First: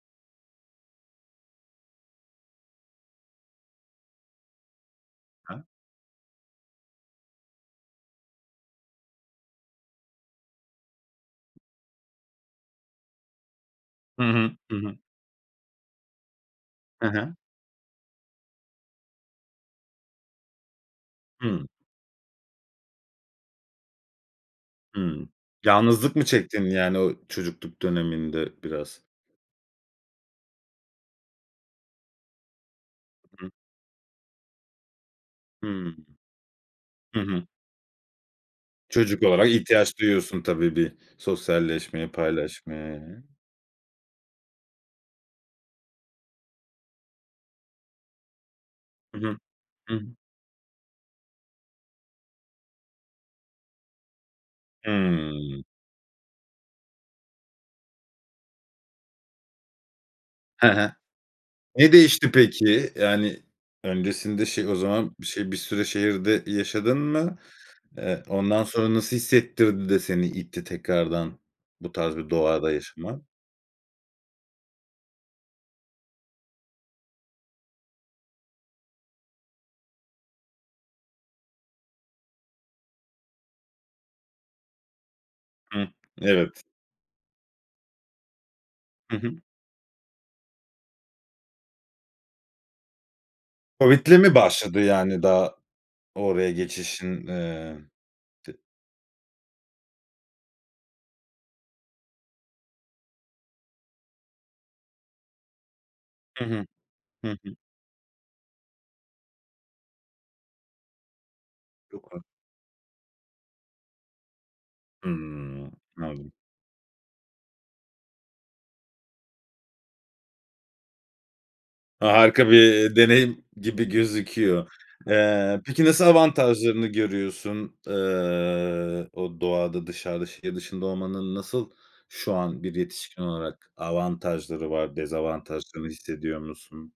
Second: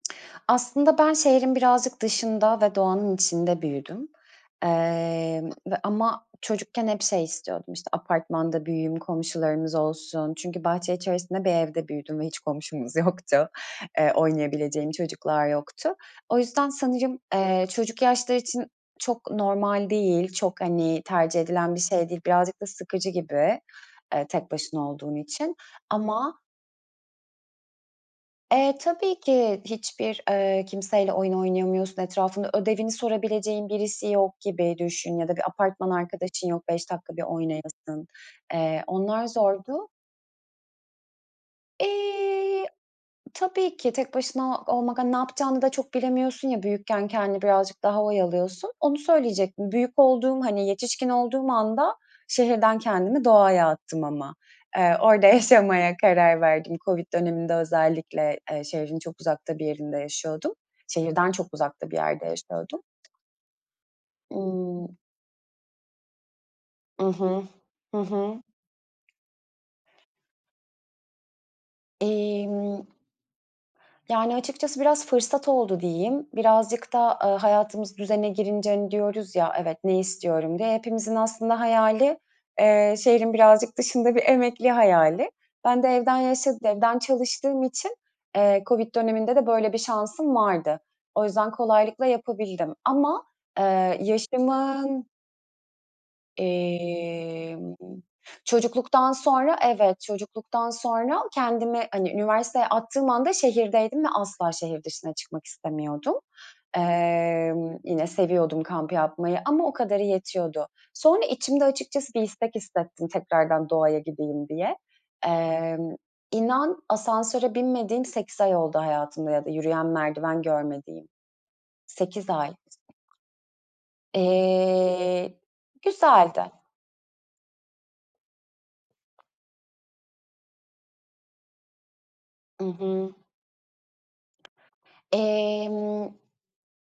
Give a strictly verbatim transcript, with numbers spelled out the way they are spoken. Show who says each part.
Speaker 1: Aslında ben şehrin birazcık dışında ve doğanın içinde büyüdüm, eee,
Speaker 2: Ha.
Speaker 1: ve ama çocukken hep şey istiyordum. İşte, apartmanda büyüyeyim, komşularımız olsun. Çünkü bahçe içerisinde bir evde büyüdüm ve hiç komşumuz yoktu. Eee,
Speaker 2: Hı hı. Hı
Speaker 1: oynayabileceğim
Speaker 2: hı.
Speaker 1: çocuklar yoktu. O yüzden
Speaker 2: He
Speaker 1: sanırım,
Speaker 2: he.
Speaker 1: eee, çocuk yaşları için çok normal değil, çok, hani, tercih
Speaker 2: Hımm.
Speaker 1: edilen bir şey değil. Birazcık da sıkıcı gibi, eee, tek başına olduğun
Speaker 2: Hımm.
Speaker 1: için
Speaker 2: Yalnızlık mı
Speaker 1: ama
Speaker 2: çektin, yani, o çocukluk döneminde
Speaker 1: Eee,
Speaker 2: biraz?
Speaker 1: tabii ki, hiçbir, eee, kimseyle oyun oynayamıyorsun, etrafında ödevini
Speaker 2: Hı hı.
Speaker 1: sorabileceğin birisi yok gibi düşün ya da bir apartman
Speaker 2: Hımm.
Speaker 1: arkadaşın yok beş dakika
Speaker 2: Hı
Speaker 1: bir
Speaker 2: hı.
Speaker 1: oynayasın, eee,
Speaker 2: Çocuk
Speaker 1: onlar
Speaker 2: olarak
Speaker 1: zordu.
Speaker 2: ihtiyaç duyuyorsun tabii bir sosyalleşmeyi,
Speaker 1: Eee,
Speaker 2: paylaşmayı, eee
Speaker 1: tabii ki tek başına olmak, hani, ne yapacağını da çok bilemiyorsun ya, büyükken kendini birazcık daha oyalıyorsun. Onu
Speaker 2: Hı hı.
Speaker 1: söyleyecektim.
Speaker 2: Hı
Speaker 1: Büyük
Speaker 2: hı.
Speaker 1: olduğum, hani, yetişkin olduğum anda şehirden kendimi doğaya attım ama. Eee, orada
Speaker 2: Hımm.
Speaker 1: yaşamaya karar verdim COVID döneminde özellikle, eee, şehrin çok uzakta bir yerinde yaşıyordum.
Speaker 2: He he.
Speaker 1: Şehirden çok uzakta
Speaker 2: Ne
Speaker 1: bir yerde
Speaker 2: değişti
Speaker 1: yaşıyordum.
Speaker 2: peki? Yani, öncesinde şey o
Speaker 1: Imm
Speaker 2: zaman bir şey, bir süre şehirde yaşadın
Speaker 1: I
Speaker 2: mı?
Speaker 1: hı. Hı
Speaker 2: Eee,
Speaker 1: hı.
Speaker 2: ondan sonra nasıl hissettirdi de seni itti tekrardan bu tarz bir doğada
Speaker 1: Imm
Speaker 2: yaşama?
Speaker 1: Yani açıkçası biraz fırsat oldu diyeyim. Birazcık da, eee, hayatımız düzene girince, hani, diyoruz ya, "Evet, ne istiyorum?" diye. Hepimizin aslında hayali, eee, şehrin birazcık dışında bir emekli hayali. Ben
Speaker 2: Hıh.
Speaker 1: de evden yaşa
Speaker 2: Evet.
Speaker 1: evden çalıştığım için, eee, COVID
Speaker 2: Hı hı.
Speaker 1: döneminde de böyle bir şansım vardı. O yüzden kolaylıkla yapabildim ama, eee,
Speaker 2: COVID'le mi başladı,
Speaker 1: yaşımın
Speaker 2: yani, daha oraya geçişin, eee,
Speaker 1: Emm,
Speaker 2: di
Speaker 1: çocukluktan sonra, evet, çocukluktan sonra kendimi, hani, üniversiteye attığım anda şehirdeydim ve asla şehir dışına çıkmak istemiyordum.
Speaker 2: Hı hı. Hı hı.
Speaker 1: Eee, yine seviyordum kamp yapmayı ama o kadarı yetiyordu. Sonra içimde açıkçası bir
Speaker 2: [unintelligible]
Speaker 1: istek hissettim, tekrardan doğaya gideyim diye.
Speaker 2: Hımm.
Speaker 1: Eee,
Speaker 2: Anladım.
Speaker 1: inan, asansöre binmediğim sekiz ay oldu hayatımda ya da yürüyen merdiven görmediğim. sekiz
Speaker 2: Harika
Speaker 1: ay.
Speaker 2: bir deneyim gibi gözüküyor.
Speaker 1: Eee,
Speaker 2: Eee, peki nasıl
Speaker 1: güzeldi.
Speaker 2: avantajlarını görüyorsun? Eee, o doğada dışarıda şehir dışında olmanın nasıl şu an
Speaker 1: I
Speaker 2: bir
Speaker 1: hı.
Speaker 2: yetişkin olarak avantajları var? Dezavantajlarını
Speaker 1: Emm
Speaker 2: hissediyor musun?